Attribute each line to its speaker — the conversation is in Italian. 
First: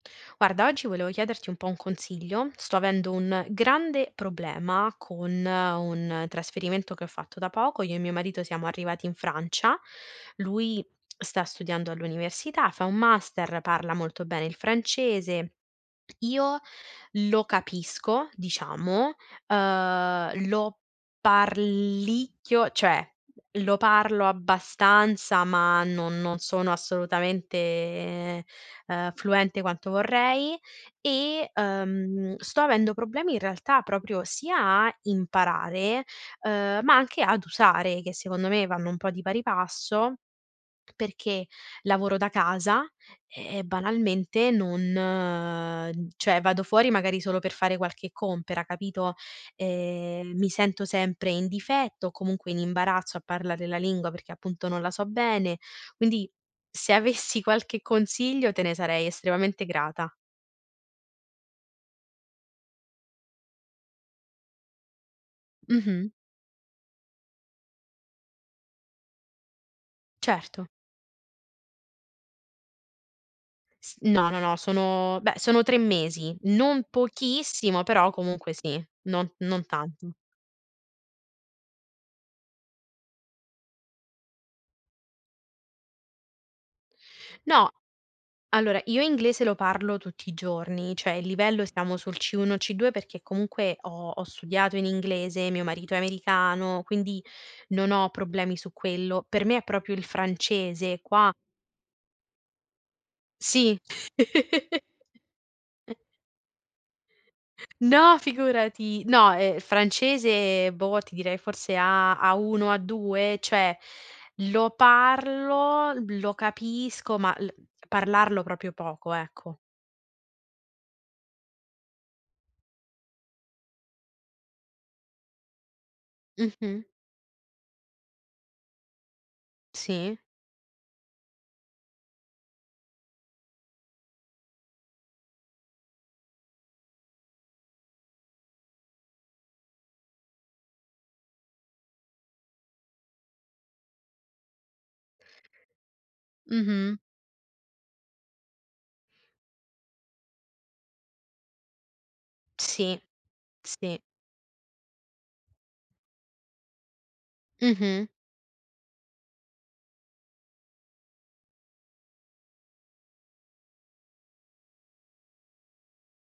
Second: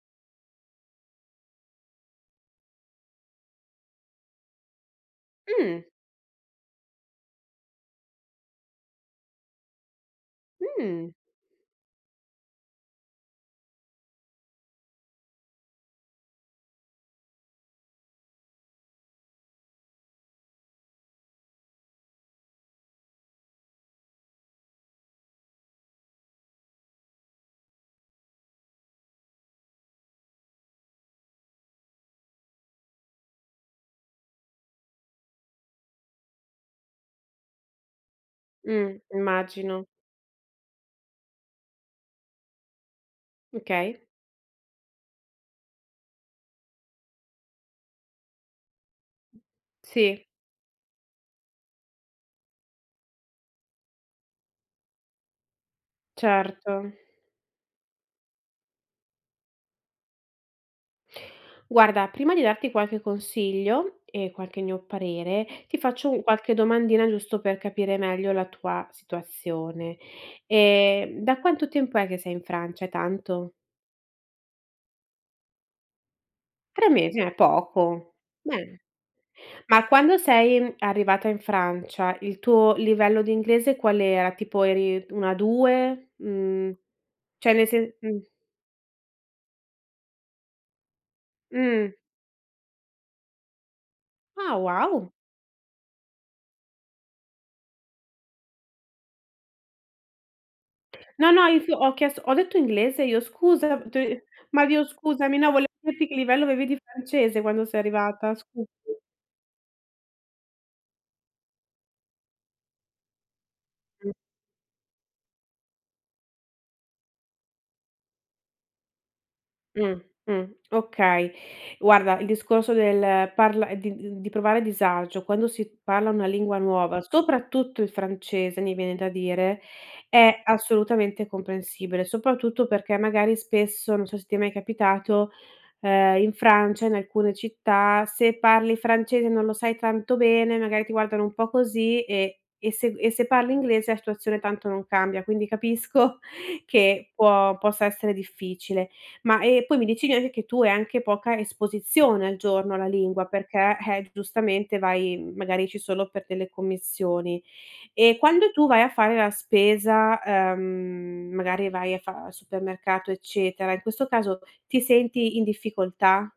Speaker 1: Guarda, oggi volevo chiederti un po' un consiglio. Sto avendo un grande problema con
Speaker 2: Mh.
Speaker 1: un trasferimento che ho fatto da poco. Io e mio marito siamo arrivati in Francia, lui
Speaker 2: Mh.
Speaker 1: sta studiando all'università, fa un master, parla molto bene il francese. Io lo capisco, diciamo, uhm, lo parlicchio, cioè, lo parlo abbastanza, ma no non sono assolutamente, ehm, fluente quanto vorrei e, uhm, sto avendo problemi, in realtà, proprio sia a imparare, uhm, ma anche ad usare, che secondo me vanno un
Speaker 2: Mh.
Speaker 1: po' di pari
Speaker 2: Immagino.
Speaker 1: passo, perché lavoro da casa
Speaker 2: Mh,
Speaker 1: e
Speaker 2: okay.
Speaker 1: banalmente non cioè vado fuori magari solo per fare qualche compera, capito?
Speaker 2: Sì.
Speaker 1: Ehm, mi sento sempre in difetto o comunque in imbarazzo a parlare la lingua, perché appunto non la so bene. Quindi se
Speaker 2: Certo.
Speaker 1: avessi qualche consiglio, te ne sarei estremamente grata.
Speaker 2: Guarda, prima di darti qualche consiglio e qualche mio parere, ti faccio
Speaker 1: Mh-mh.
Speaker 2: un qualche domandina giusto per capire meglio la tua situazione.
Speaker 1: Certo.
Speaker 2: Ehm, da quanto tempo è che sei in Francia, è tanto?
Speaker 1: S no, no, no, sono beh, sono 3 mesi. Non
Speaker 2: 3 mesi, eh,
Speaker 1: pochissimo, però
Speaker 2: poco.
Speaker 1: comunque
Speaker 2: Bene.
Speaker 1: sì, non non
Speaker 2: Ma
Speaker 1: tanto.
Speaker 2: quando sei arrivata in Francia il tuo livello di inglese qual era? Tipo eri un A2? Mhmm, cioè nel
Speaker 1: No,
Speaker 2: se mh.
Speaker 1: allora io inglese lo parlo tutti i giorni, cioè il livello
Speaker 2: Mh.
Speaker 1: stiamo sul C1, C2, perché comunque ho ho
Speaker 2: Ah
Speaker 1: studiato in
Speaker 2: wow!
Speaker 1: inglese, mio marito è americano, quindi non ho problemi su quello. Per me è proprio il francese
Speaker 2: No,
Speaker 1: qua
Speaker 2: no, inf ho chiesto ho detto inglese io? Scusa
Speaker 1: Sì.
Speaker 2: t ma Dio scusami, no, vole dirti che livello avevi di francese quando sei
Speaker 1: No
Speaker 2: arrivata, scu [unintelligible]
Speaker 1: figurati, no, ehm, francese, boh, ti direi forse A A1, A2, cioè
Speaker 2: Mh.
Speaker 1: lo parlo, lo capisco, ma l parlarlo proprio poco, ecco.
Speaker 2: Mh, mh. Okay. Guarda, il discorso del parla di d di provare disagio quando si parla una lingua
Speaker 1: Mh-mh.
Speaker 2: nuova, soprattutto il francese mi viene da dire,
Speaker 1: Sì.
Speaker 2: è assolutamente comprensibile, soprattutto perché magari spesso, non so se ti è mai capitato, uhm, in Francia, in alcune città, se parli francese e non lo sai tanto bene, magari ti guardano un po' così e e se g e se parli inglese la situazione tanto non cambia, quindi capisco
Speaker 1: Mh-mh.
Speaker 2: che può possa essere difficile. Ma, ehm, poi mi dici [unintelligible] che tu hai anche poca esposizione al giorno alla
Speaker 1: Sì,
Speaker 2: lingua, perché,
Speaker 1: sì.
Speaker 2: eh g giustamente vai, magari esci solo per delle commissioni.
Speaker 1: Mh-mh.
Speaker 2: E quando tu vai a fare la spesa, ehm, magari vai a fa al supermercato, eccetera, in questo caso ti senti in difficoltà?